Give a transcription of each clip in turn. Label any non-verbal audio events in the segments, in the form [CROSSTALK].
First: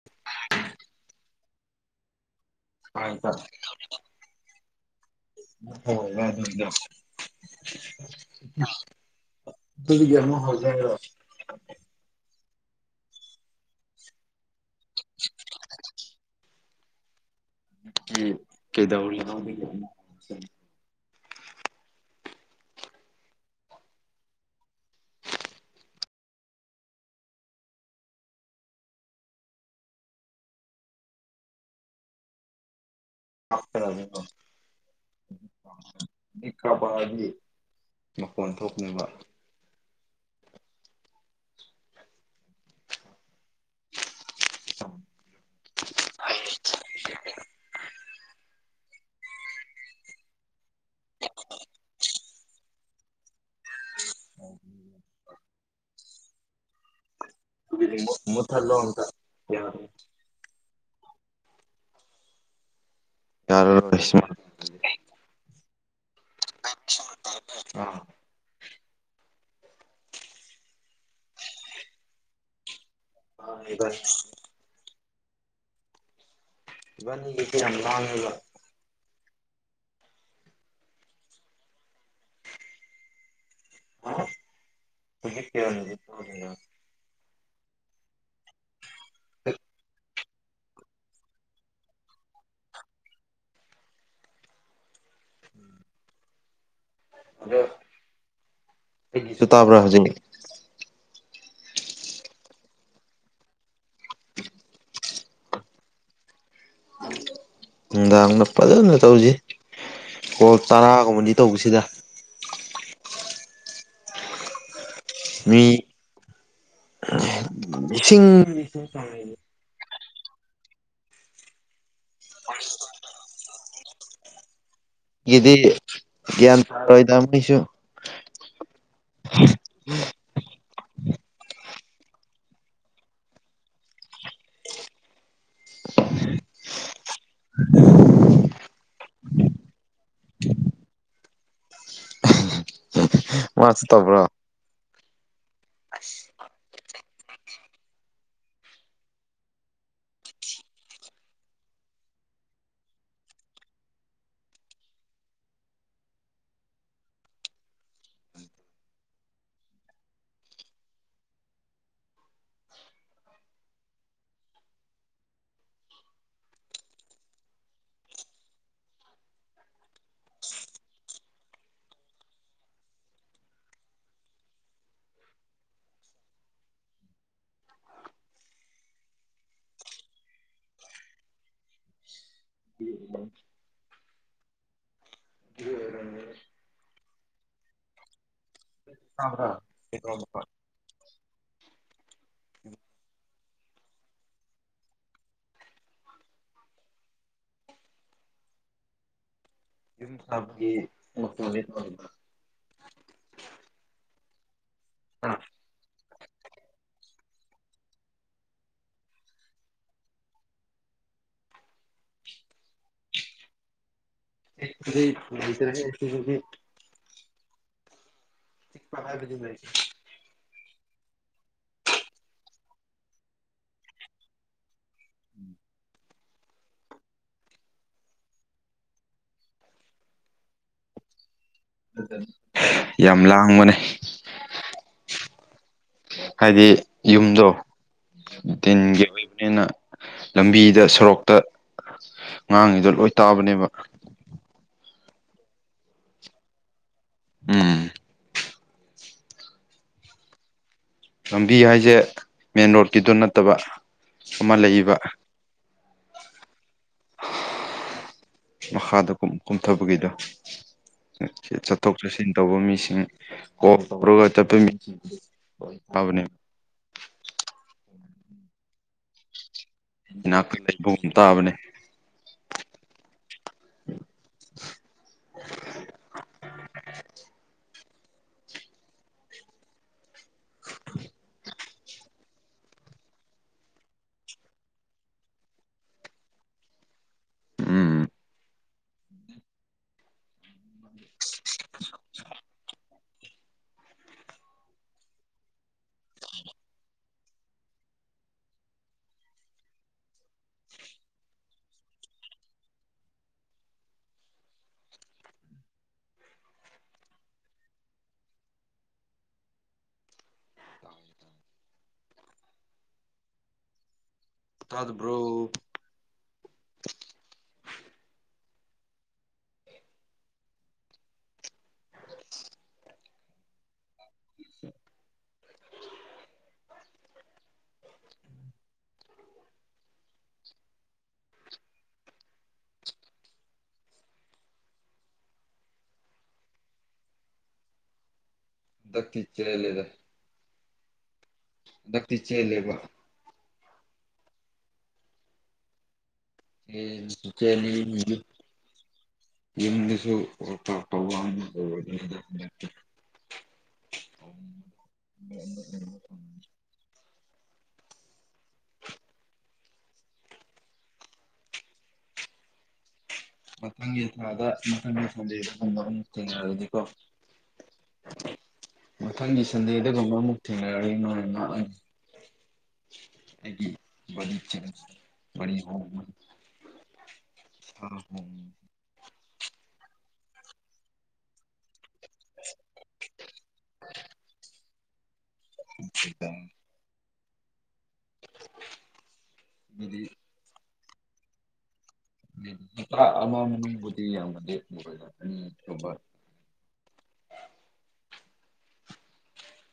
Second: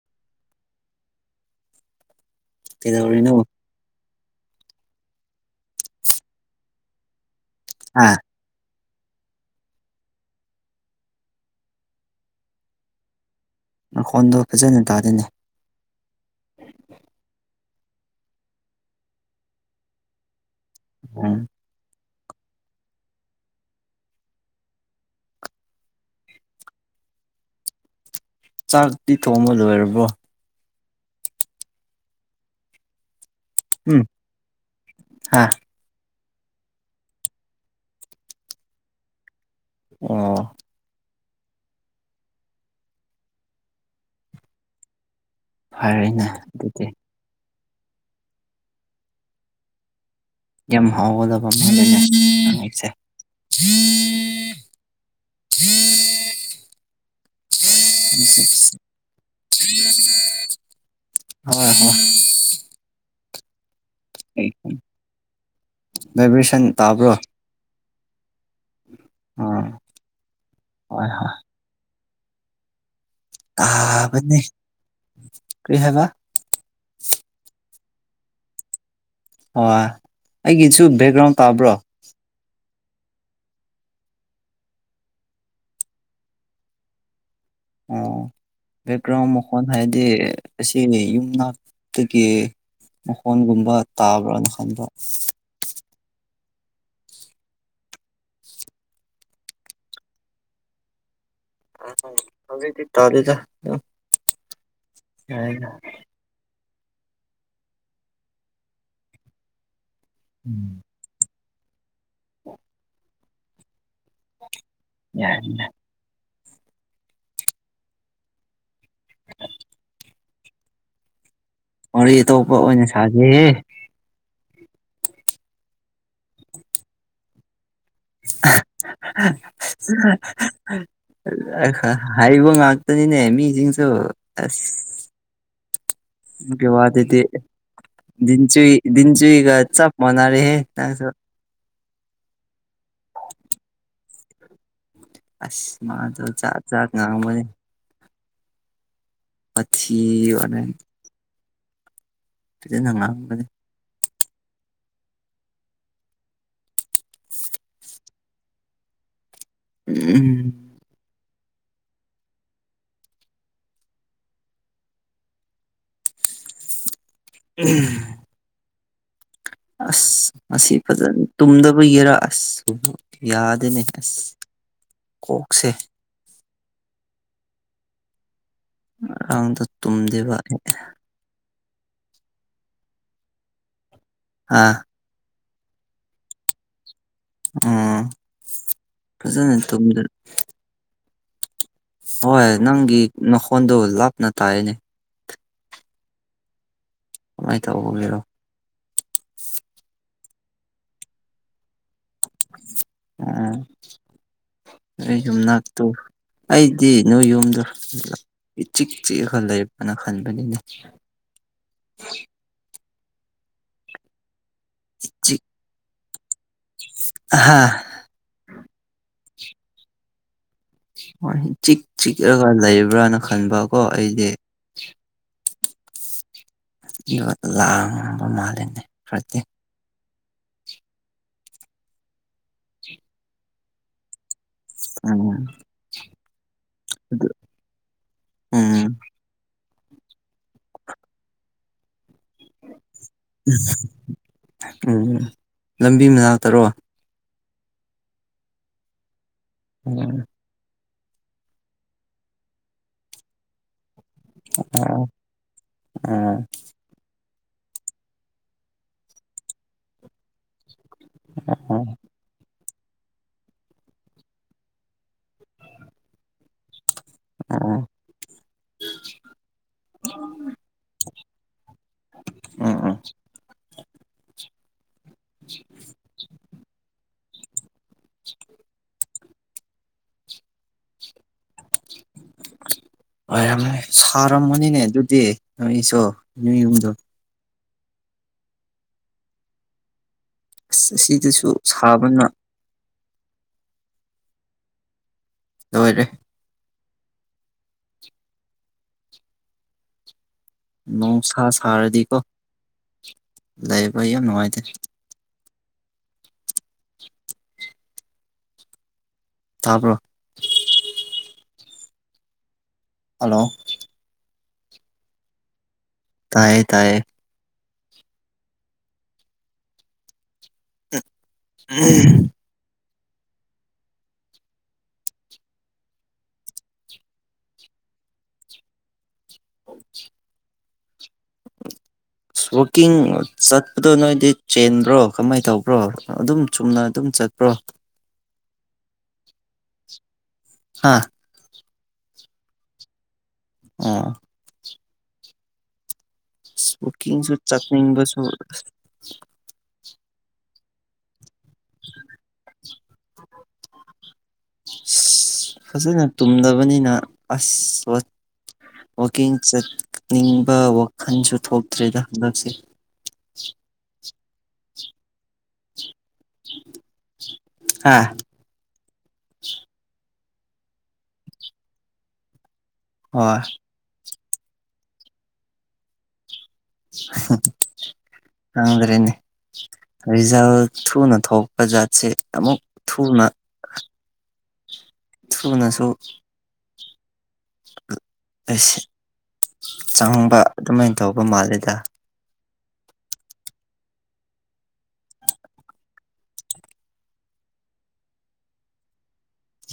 [UNINTELLIGIBLE] ꯀꯩꯗꯧꯔꯤꯅꯣ [UNINTELLIGIBLE] ꯑꯥ [UNINTELLIGIBLE] ꯍꯧꯖꯦ ꯍꯥꯏꯔꯣ ꯃꯈꯣꯟꯗꯣ ꯐꯖꯅ ꯇꯥꯗꯦꯅꯦ ꯀꯤ ꯀꯩꯗꯧꯔꯤꯅꯣ ꯎꯝ ꯆꯥꯛꯇꯤ ꯊꯣꯡꯕ ꯂꯣꯏꯔꯕꯣ ꯑ ꯎꯝ ꯍꯥ [UNINTELLIGIBLE] ꯄꯤꯛꯈ꯭ꯔꯕ ꯍꯥꯏꯗꯤ ꯃꯈꯣꯟ ꯊꯣꯛꯅꯤꯕ ꯑꯣ [UNINTELLIGIBLE] ꯐꯔꯦꯅꯦ ꯑꯗꯨꯗꯤ ꯌꯥꯝ ꯍꯥꯎꯒꯗꯕ ꯑꯃ ꯂꯩꯔꯦ ꯅꯪ [INAUDIBLE] [UNINTELLIGIBLE] [UNINTELLIGIBLE] ꯍꯣꯏ ꯍꯣꯏ [INAUDIBLE] ꯍꯣꯏ ꯚꯥꯏꯕ꯭ꯔꯦꯁꯟ ꯇꯥꯕ꯭ꯔꯣ ꯑꯥ ꯎꯝ ꯍꯣꯏ ꯍꯣꯏ ꯇꯥꯕꯅꯦ ꯀꯔꯤ ꯍꯥꯏꯕ ꯏꯕꯥꯟꯅꯤꯒꯤꯁꯦ ꯌꯥꯝ ꯂꯥꯡꯉꯦꯕ ꯍꯣꯏ ꯑꯩꯒꯤꯁꯨ ꯕꯦꯛꯒ꯭ꯔꯥꯎꯟ ꯇꯥꯕ꯭ꯔꯣ [INAUDIBLE] ꯑꯣ ꯕꯦꯛꯒ꯭ꯔꯥꯎꯟ ꯃꯈꯣꯟ ꯍꯥꯏꯗꯤ ꯑꯁꯤꯅꯤ ꯌꯨꯝ ꯃꯅꯥꯛꯇꯒꯤ ꯃꯈꯣꯟꯒꯨꯝꯕ ꯇꯥꯕ꯭ꯔꯅ ꯈꯟꯕ ꯎꯝ ꯑꯗ ꯑꯩꯒꯤꯁꯨ ꯇꯥꯕ꯭ꯔꯥ ꯍꯧꯖꯤꯛ ꯍꯧꯖꯤꯛꯇꯤ ꯇꯥꯗꯦꯗ [INAUDIBLE] [UNINTELLIGIBLE] ꯌꯥꯔꯦ ꯌꯥꯔꯦ ꯅꯨꯡꯗꯥꯡꯗ ꯐꯖꯅ ꯇꯧꯁꯤ ꯀꯣꯜ ꯎꯝ ꯇꯔꯥꯒꯨꯝꯕꯗꯤ ꯇꯧꯕꯁꯤꯗ [UNINTELLIGIBLE] [UNINTELLIGIBLE] ꯃꯤ ꯂꯤꯁꯤꯡ ꯋꯥꯔꯤ ꯑꯇꯣꯞꯄ ꯑꯣꯏꯅ ꯁꯥꯖꯦꯍꯦ ꯒꯤꯗꯤ ꯒ꯭ꯌꯥꯟ ꯐꯔꯣꯏꯗ ꯃꯤꯁꯨ [UNINTELLIGIBLE] ꯍꯥꯏꯕ ꯉꯥꯛꯇꯅꯤꯅꯦ ꯃꯤꯁꯤꯡꯁꯨ ꯑꯁ [INAUDIBLE] ꯋꯥꯗꯨꯗꯤ ꯗꯤꯟꯆꯨꯏ ꯗꯤꯟꯆꯨꯏꯒ ꯆꯞ ꯃꯥꯟꯅꯔꯦꯍꯦ ꯅꯪꯁꯨ ꯃꯥꯁꯨ ꯇꯧꯕ꯭ꯔꯥ ꯑꯁ ꯃꯥꯁꯨ ꯖꯥꯠ ꯖꯥꯠ ꯉꯥꯡꯕꯅꯦ ꯋꯥꯊꯤ ꯋꯥꯔꯦꯝ ꯐꯖꯅ ꯉꯥꯡꯕꯅꯦ ꯎꯝ ꯎꯝ ꯑꯁ ꯉꯁꯤ ꯐꯖꯅ ꯇꯨꯝꯗꯕꯒꯤꯔ ꯑꯁ ꯌꯥꯗꯦꯅꯦ ꯑꯁ ꯀꯣꯛꯁꯦ ꯉꯔꯥꯡꯗꯣ ꯇꯨꯝꯗꯦꯕ [UNINTELLIGIBLE] ꯑꯥ [INAUDIBLE] ꯑꯥ ꯇꯕ꯭ꯔ [UNINTELLIGIBLE] ꯍꯣꯢ ꯅꯪꯒꯤ ꯅꯈꯣꯟꯗꯣ ꯂꯥꯞꯅ ꯇꯥꯢꯌꯦꯅꯦ ꯀꯃꯥꯢꯅ ꯇꯧꯕꯕꯤꯔꯣ ꯌꯨꯝ ꯁꯥꯕꯒꯤ [UNINTELLIGIBLE] ꯑ ꯑꯩ ꯌꯨꯝꯅꯛ ꯑꯩꯗꯤ ꯅꯣꯢ ꯌꯨꯝꯗꯣ ꯏ ꯆꯤꯛ ꯆꯤꯛꯑꯒ ꯂꯩꯕꯅ ꯈꯜꯄꯅꯤꯅꯦ [UNINTELLIGIBLE] ꯍꯥꯥ [UNINTELLIGIBLE] ꯍꯣꯢ ꯆꯤꯛ ꯆꯤꯛꯂꯒ ꯂꯩꯕ꯭ꯔꯅ ꯈꯟꯕꯀꯣ ꯑꯩꯗꯤ [INAUDIBLE] ꯌꯝꯅ ꯂꯝꯕ ꯃꯥꯂꯤꯅꯦ [UNINTELLIGIBLE] ꯌꯥꯝ ꯂꯥꯡꯕꯅꯦ ꯎꯝ ꯍꯥꯢꯗꯤ ꯑꯗꯨ ꯌꯨꯝꯗꯣ ꯎꯝ ꯇꯤꯟꯒꯤ ꯑꯣꯢꯕꯅꯤꯅ ꯂꯝꯕꯤꯗ ꯁꯣꯔꯣꯛꯇ ꯉꯥꯡꯉꯤꯗꯣ ꯂꯣꯢ ꯎꯝ ꯂꯝꯕꯤ ꯃꯅꯥꯛꯇꯔꯣ ꯎꯝ ꯎꯝ ꯂꯝꯕꯤ ꯍꯥꯢꯖꯦ ꯃꯦꯟ ꯔꯣꯗꯀꯤꯗꯨꯣ ꯅꯠꯇꯕ ꯑꯃ ꯑ ꯂꯩꯕ ꯎꯝ ꯃꯈꯥꯗ ꯀꯨꯝ ꯀꯨꯝꯊꯕꯒꯤꯗꯣ ꯑꯣ ꯆꯠꯊꯣꯛ ꯆꯠꯁꯤꯟ ꯇꯧꯕ ꯃꯤꯁꯤꯡ [UNINTELLIGIBLE] [INAUDIBLE] ꯎꯝ ꯏꯅꯥꯛꯇ ꯂꯩꯕꯒꯨꯝ ꯇꯥꯕꯅꯦ ꯎꯝ [INAUDIBLE] [INAUDIBLE] [INAUDIBLE] ꯑꯣꯢꯔꯝꯃꯦ ꯁꯥꯔꯝꯃꯅꯤꯅꯦ ꯑꯗꯨꯗꯤ ꯅꯣꯢꯁꯨ ꯅꯣꯢ ꯌꯨꯝꯗꯣ ꯎꯝ ꯑꯁ ꯁꯤꯗꯁꯨ ꯁꯥꯕꯅ ꯂꯣꯢꯔꯦ ꯅꯣꯡꯁꯥ ꯁꯥꯔꯗꯤꯀꯣ ꯂꯩꯕ ꯌꯥꯝ ꯅꯨꯡꯉꯥꯢꯇꯦ [INAUDIBLE] ꯇꯥꯕ꯭ꯔꯣ ꯍꯜꯂꯣ ꯇꯗꯕ꯭ꯔꯣ ꯇꯥꯢꯌꯦ ꯇꯥꯢꯌꯦ ꯑꯝ [INAUDIBLE] ꯍꯧ ꯖꯤ [INAUDIBLE] ꯑꯁ ꯋꯥꯛꯀꯤꯡ ꯆꯠꯄꯗꯣ ꯅꯣꯢꯗꯤ ꯆꯦꯟꯕ꯭ꯔꯣ ꯀꯃꯥꯢꯅ ꯇꯧꯕ꯭ꯔꯣ ꯑꯗꯨꯝ ꯆꯨꯝꯅ ꯑꯗꯨꯝ ꯆꯠꯄ꯭ꯔꯣ ꯗ ꯀꯈꯤ ꯆ ꯂꯩꯗ ꯍꯥꯥ ꯍꯟꯗꯛꯇꯤ ꯆꯦꯜꯂꯦꯕ ꯑꯥ ꯑꯁ ꯋꯥꯛꯀꯤꯡꯁꯨ ꯆꯠꯅꯤꯡꯕꯁꯨ ꯌꯦꯁꯨꯠꯇꯣ [INAUDIBLE] ꯎꯝ ꯎꯝ ꯐꯖꯅ ꯇꯨꯝꯗꯕꯅꯤꯅ ꯑꯁꯁ ꯋꯥꯋꯀꯤꯡ ꯆꯠꯅꯤꯡꯕ ꯋꯥꯈꯜꯁꯨ ꯊꯣꯛꯇ꯭ꯔꯦꯗ ꯍꯟꯗꯛꯁꯦ ꯃꯊꯗ ꯃꯊ ꯁꯗꯗ ꯗ ꯊꯦꯡꯅꯔꯗꯤꯀꯣ ꯍꯥ ꯃꯊꯪꯒꯤ ꯁꯟꯗꯦꯗꯒꯨꯝꯕ ꯑꯃꯨꯛ ꯊꯦꯡꯅꯔꯔꯤ ꯅꯣꯏ ꯍꯣꯏ ꯆꯅꯤ ꯈꯪꯗ꯭ꯔꯦꯅꯦ ꯔꯤꯖꯜ ꯊꯨꯅ ꯊꯣꯛ ꯕꯖꯥꯔꯠꯁꯦ ꯑꯃꯨꯛ ꯊꯨꯅ ꯊꯨꯅꯁꯨ ꯑꯩꯁ ꯆꯪꯕ ꯑꯗꯨꯃꯥꯏꯅ ꯇꯧꯕ ꯃꯥꯜꯂꯦꯗ ꯅꯨꯄꯥ ꯑꯃꯃ ꯃꯤꯕꯨꯗꯤ ꯌꯥꯝꯃꯗꯦꯏꯗ ꯑꯅꯤ ꯑꯣꯛꯇꯣꯕ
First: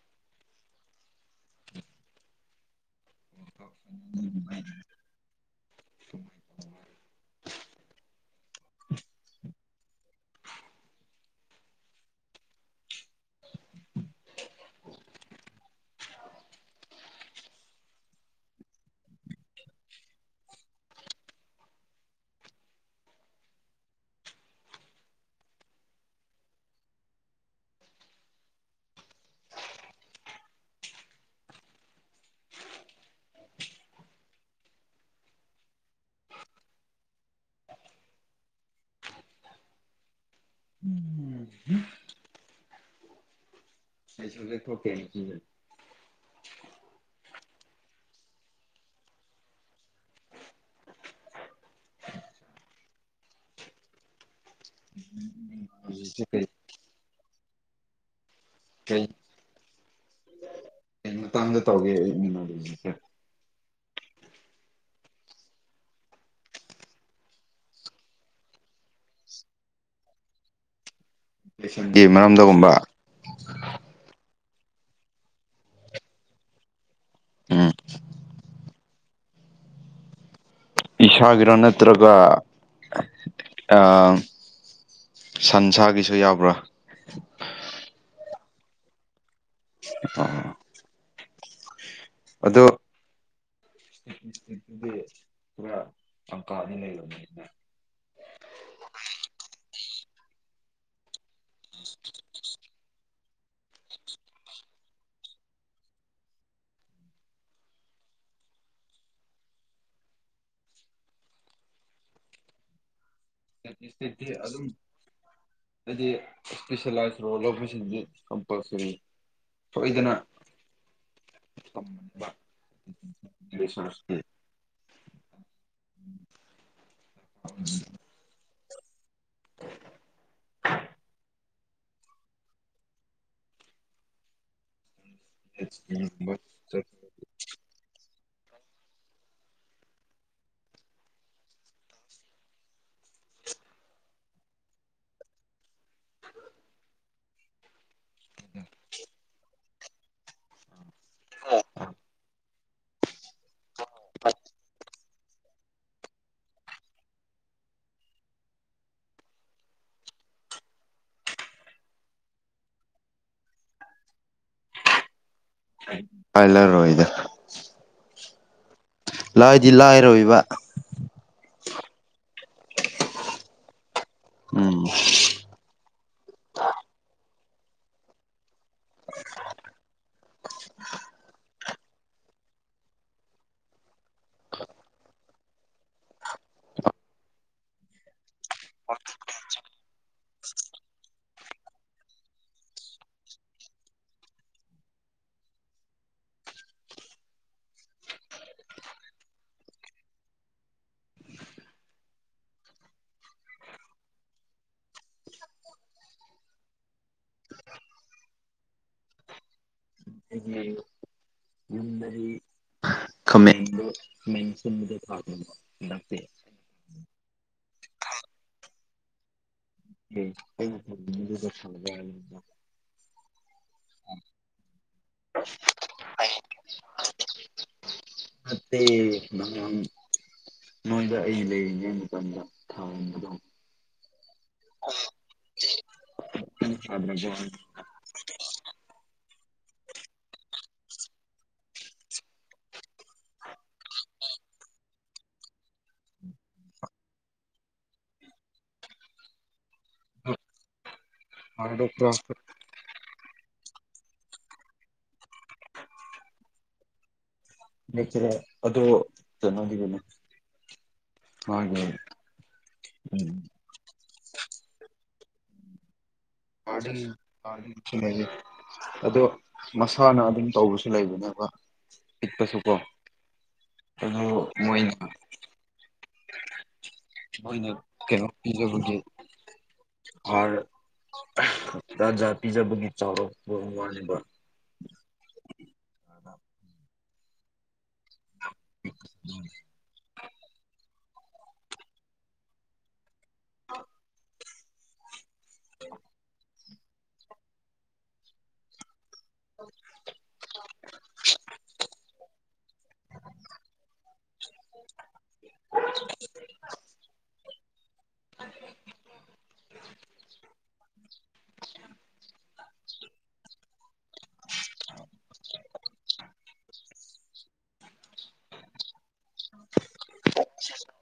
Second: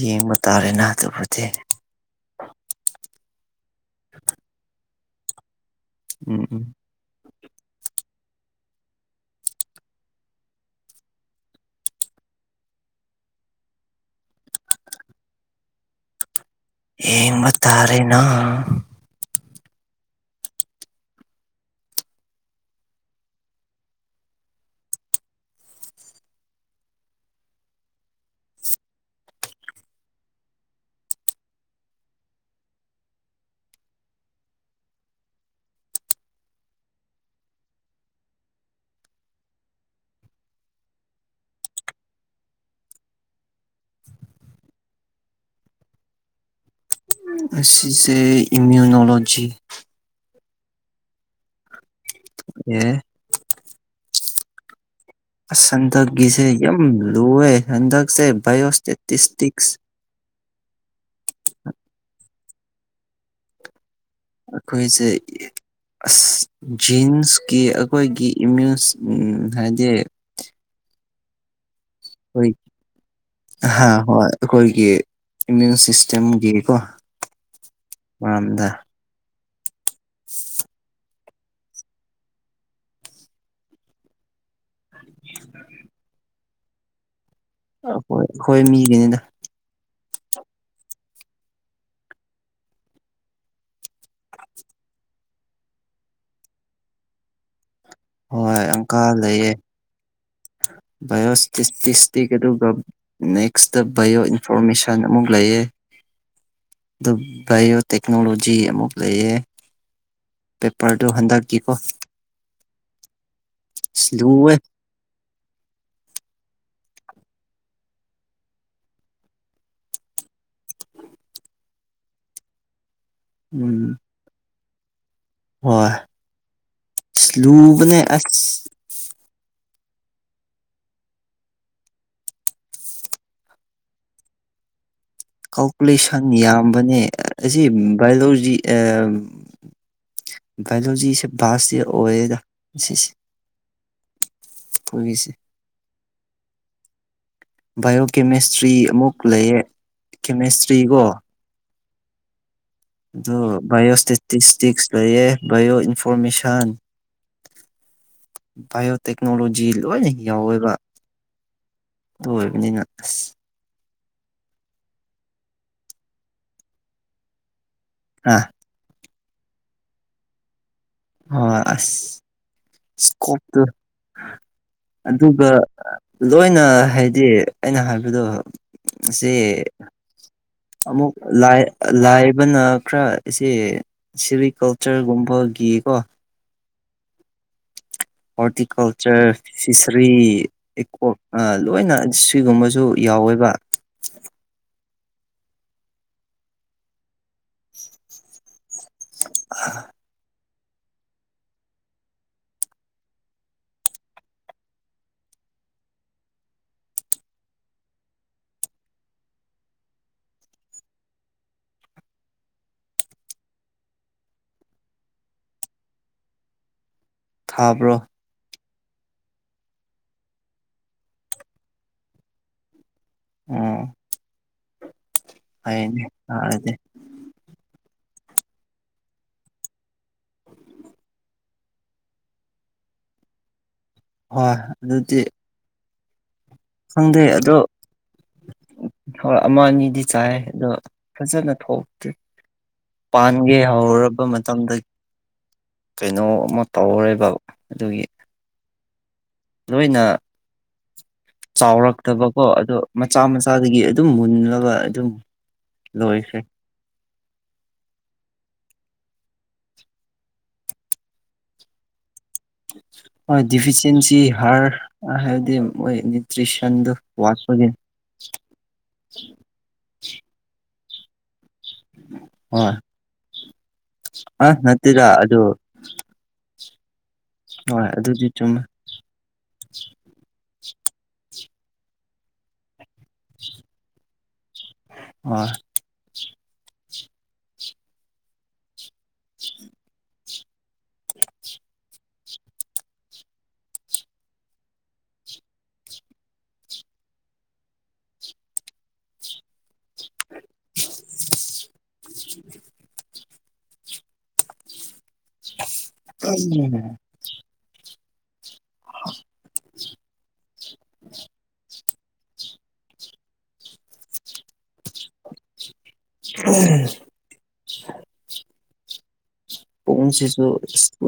ꯌꯦꯡꯕ ꯇꯥꯔꯦꯅꯦ ꯑꯗꯨꯕꯨꯗꯤ [INAUDIBLE] ꯎꯝ ꯎꯝ ꯌꯦꯡꯕ ꯇꯔꯦꯅ ꯑꯩ ꯁꯨꯝ ꯂꯩꯛꯊꯣꯛꯀꯦꯅ ꯈꯖꯦ ꯑꯁꯤ ꯁꯤꯁꯦ ꯏꯃ꯭ꯌꯨꯅꯣꯂꯣꯖꯤ ꯑꯦ ꯎꯝ ꯑꯁ ꯍꯟꯗꯛꯀꯤꯁꯦ ꯌꯥꯝ ꯂꯨꯑꯦ ꯍꯟꯗꯛꯁꯦ ꯕꯥꯏꯌꯑꯣꯁꯇꯦꯇꯤꯁꯇꯤꯛꯁ ꯃꯇꯥꯡꯗ ꯇꯧꯒꯦ ꯑꯩꯟꯅ ꯑꯗꯨ ꯑꯩꯈꯣꯏꯁꯦ ꯑꯁ ꯖꯤꯟꯁꯀꯤ ꯑꯩꯈꯣꯏꯒꯤ ꯏꯃ꯭ꯌꯨꯁ ꯍꯥꯏꯗꯤ ꯁꯤꯒꯤ ꯑꯩꯈꯣꯏ ꯃꯔꯝꯗꯒꯨꯝꯕ ꯍꯥ ꯍꯣꯏ ꯑꯩꯈꯣꯏꯒꯤ ꯏꯃ꯭ꯌꯨꯟ ꯁꯤꯁꯇꯦꯝꯒꯤꯀꯣ ꯎꯝ ꯋꯥꯝꯗ [INAUDIBLE] ꯏꯁꯥꯒꯤꯔꯥ ꯅꯠꯇ꯭ꯔꯒ ꯑꯥ ꯁꯟꯁꯥꯒꯤꯁꯨ ꯌꯥꯕ꯭ꯔꯥ ꯑꯈꯣꯏ ꯑꯩꯈꯣꯏ ꯃꯤꯒꯤꯅꯤꯅ ꯑ ꯑꯗꯣ ꯗꯤ ꯄꯨꯔ ꯄꯪꯀꯥꯅꯤ ꯂꯩꯔꯝꯃꯤ ꯍꯣꯏ ꯑꯪꯀꯥ ꯂꯩꯌꯦ ꯕꯥꯏꯑꯣꯐꯤꯇꯤꯁ ꯑꯗꯨꯒ ꯅꯦꯛꯁꯇ ꯕꯥꯏꯌꯑꯣ ꯏꯟꯐꯣꯔꯃꯦꯁꯟ ꯑꯃꯨꯛ ꯂꯩꯌꯦ ꯑꯗꯨ ꯕꯥꯏꯌꯑꯣ ꯇꯦꯛꯅꯣꯂꯣꯖꯤ ꯑꯃꯨꯛ ꯂꯩꯌꯦ ꯄꯦꯄꯔꯗꯨ ꯍꯟꯗꯛꯀꯤꯀꯣ ꯏꯁꯇꯗꯤ ꯂꯨꯋꯦ ꯑꯗꯨꯝ ꯍꯥꯏꯗꯤ ꯏꯁꯄꯤꯁꯂꯥꯏꯁ ꯔꯣꯜ ꯑꯣꯐꯟ ꯀꯝꯄꯜꯁꯔꯤ ꯁꯣꯏꯗꯅ ꯎꯝ ꯁꯁ ꯍꯣꯏ ꯂꯨꯕꯅꯦ ꯑꯁ [INAUDIBLE] ꯀꯥꯜꯀꯨꯂꯦꯁꯟ ꯌꯥꯝꯕꯅꯦ ꯑꯁꯤ ꯕꯥꯏꯑꯣꯂꯣꯖꯤ ꯚꯥꯏꯂꯣꯖꯤꯁꯦ ꯄꯥꯁꯇꯤ ꯑꯣꯏꯌꯦꯗ ꯑꯣꯏꯔꯤꯁꯦ ꯎ ꯕꯥꯏꯑꯣ ꯀꯦꯃꯤꯁꯇ꯭ꯔꯤ ꯑꯃꯨꯛ ꯂꯩꯌꯦ ꯀꯦꯃꯤꯁꯇ꯭ꯔꯤꯒꯣ ꯑ ꯑꯗꯨ ꯕꯥꯏꯑꯣꯁꯇꯦꯇꯤꯁꯇꯤꯛꯁ ꯂꯩꯌꯦ ꯕꯥꯏꯑꯣ ꯏꯟꯐꯣꯔꯃꯦꯁꯟ ꯕꯥꯏꯑꯣꯇꯦꯛꯅꯣꯂꯣꯖꯤ ꯂꯣꯏꯅ ꯌꯥꯎꯋꯦꯕ ꯑꯗꯨ ꯑꯣꯏꯕꯅꯤꯅ ꯑꯁ ꯄꯥꯏꯂꯔꯣꯏꯗ ꯑ ꯂꯥꯏꯗꯤ ꯂꯥꯏꯔꯣꯏꯕ ꯍꯣꯏ ꯑꯁ ꯏꯁꯀꯣꯞꯇꯨ ꯑꯗꯨꯒ ꯂꯣꯏꯅ ꯍꯥꯏꯗꯤ ꯑꯩꯅ ꯍꯥꯏꯕꯗꯣ ꯁꯤ ꯑꯃꯨꯛ ꯂꯥꯏ ꯂꯥꯏꯕꯅ ꯈꯔ ꯏꯁꯦ ꯁꯤꯔꯤ ꯀꯜꯆꯔꯒꯨꯝꯕ ꯒꯤꯀꯣ ꯍꯣꯔꯇꯤꯀꯜꯆꯔ ꯐꯤꯁꯔꯤ ꯏꯀꯣꯛ ꯑ ꯂꯣꯏꯅ ꯁꯤꯒꯨꯝꯕꯁꯨ ꯌꯥꯎꯋꯦꯕ ꯑ ꯒꯤ ꯌꯨꯝꯗꯗꯤ ꯈꯨꯝꯃꯦ ꯊꯥꯗꯣ ꯅꯞꯄꯦ ꯊꯥꯕ꯭ꯔꯣ ꯀ ꯑꯣ ꯍꯥꯏꯅꯦ ꯍꯗꯦ [UNINTELLIGIBLE] ꯃꯇꯦ ꯃꯉꯥꯡ ꯅꯣꯏꯗ ꯑꯩ ꯂꯩꯔꯤꯉꯩ ꯃꯇꯝꯗ ꯊꯝꯕꯗꯣ ꯍꯣꯏ ꯑꯗꯨꯗꯤ ꯈꯪꯗꯦ ꯑꯗꯣ ꯍꯣꯏ ꯑꯃ ꯑꯅꯤꯗꯤ ꯆꯥꯏ ꯑꯗꯣ ꯐꯖꯟꯅ ꯊꯣꯛꯇꯦ ꯄꯥꯟꯒꯦ ꯍꯧꯔꯕ ꯃꯇꯝꯗ ꯀꯩꯅꯣ ꯑꯃ ꯇꯧꯔꯔꯦꯕ ꯑꯗꯨꯒꯤ ꯅꯣꯏꯅ ꯆꯥꯎꯔꯛꯇꯕꯀꯣ ꯑꯗꯣ ꯃꯆꯥ ꯃꯆꯥꯗꯒꯤ ꯑꯗꯨꯝ ꯃꯨꯟꯅꯕ ꯑꯗꯨꯝ ꯂꯣꯏꯈ꯭ꯔꯦ ꯂꯩꯇ꯭ꯔꯦ ꯑꯗꯣ ꯀꯩꯅꯣꯒꯤꯗꯨꯅꯦ ꯍꯥꯏ [UNINTELLIGIBLE] ꯍꯣꯏ ꯗꯤꯐꯤꯁꯦꯟꯁꯤ ꯍꯥꯔ ꯍꯥꯏꯕꯗꯤ ꯃꯣꯏ ꯅ꯭ꯌꯨꯇ꯭ꯔꯤꯁꯟꯗꯣ ꯑꯗꯒꯤ ꯋꯥꯠꯄꯒꯤ ꯑꯒꯤ ꯁꯤꯅꯩꯌꯦ ꯑꯗꯣ ꯃꯁꯥꯅ ꯑꯗꯨꯝ ꯇꯧꯕꯁꯨ ꯂꯩꯕꯅꯦꯕ ꯄꯤꯛꯄꯁꯨꯀꯣ ꯍꯣꯏ ꯑꯗꯨ ꯑ ꯃꯣꯏꯅ ꯅꯠꯇꯦꯗ ꯑꯗꯨ ꯝꯣꯏꯅ ꯍꯣꯏ ꯀꯩꯅꯣ ꯑꯗꯨꯗꯤ ꯆꯨꯝꯃꯦ ꯄꯖꯕꯒꯤ ꯑꯗ ꯖꯥꯠ ꯖꯥꯠ ꯄꯤꯖꯕꯒꯤ ꯆꯥꯎꯔꯛꯄ ꯋꯥꯅꯦꯕ ꯑꯣ ꯎꯝ [INAUDIBLE] [INAUDIBLE] [INAUDIBLE] [INAUDIBLE] ꯀꯩꯅꯣꯅꯦ [UNINTELLIGIBLE] [INAUDIBLE] [INAUDIBLE] ꯑꯍꯝ [UNINTELLIGIBLE] ꯄꯨꯡꯁꯤꯁꯨ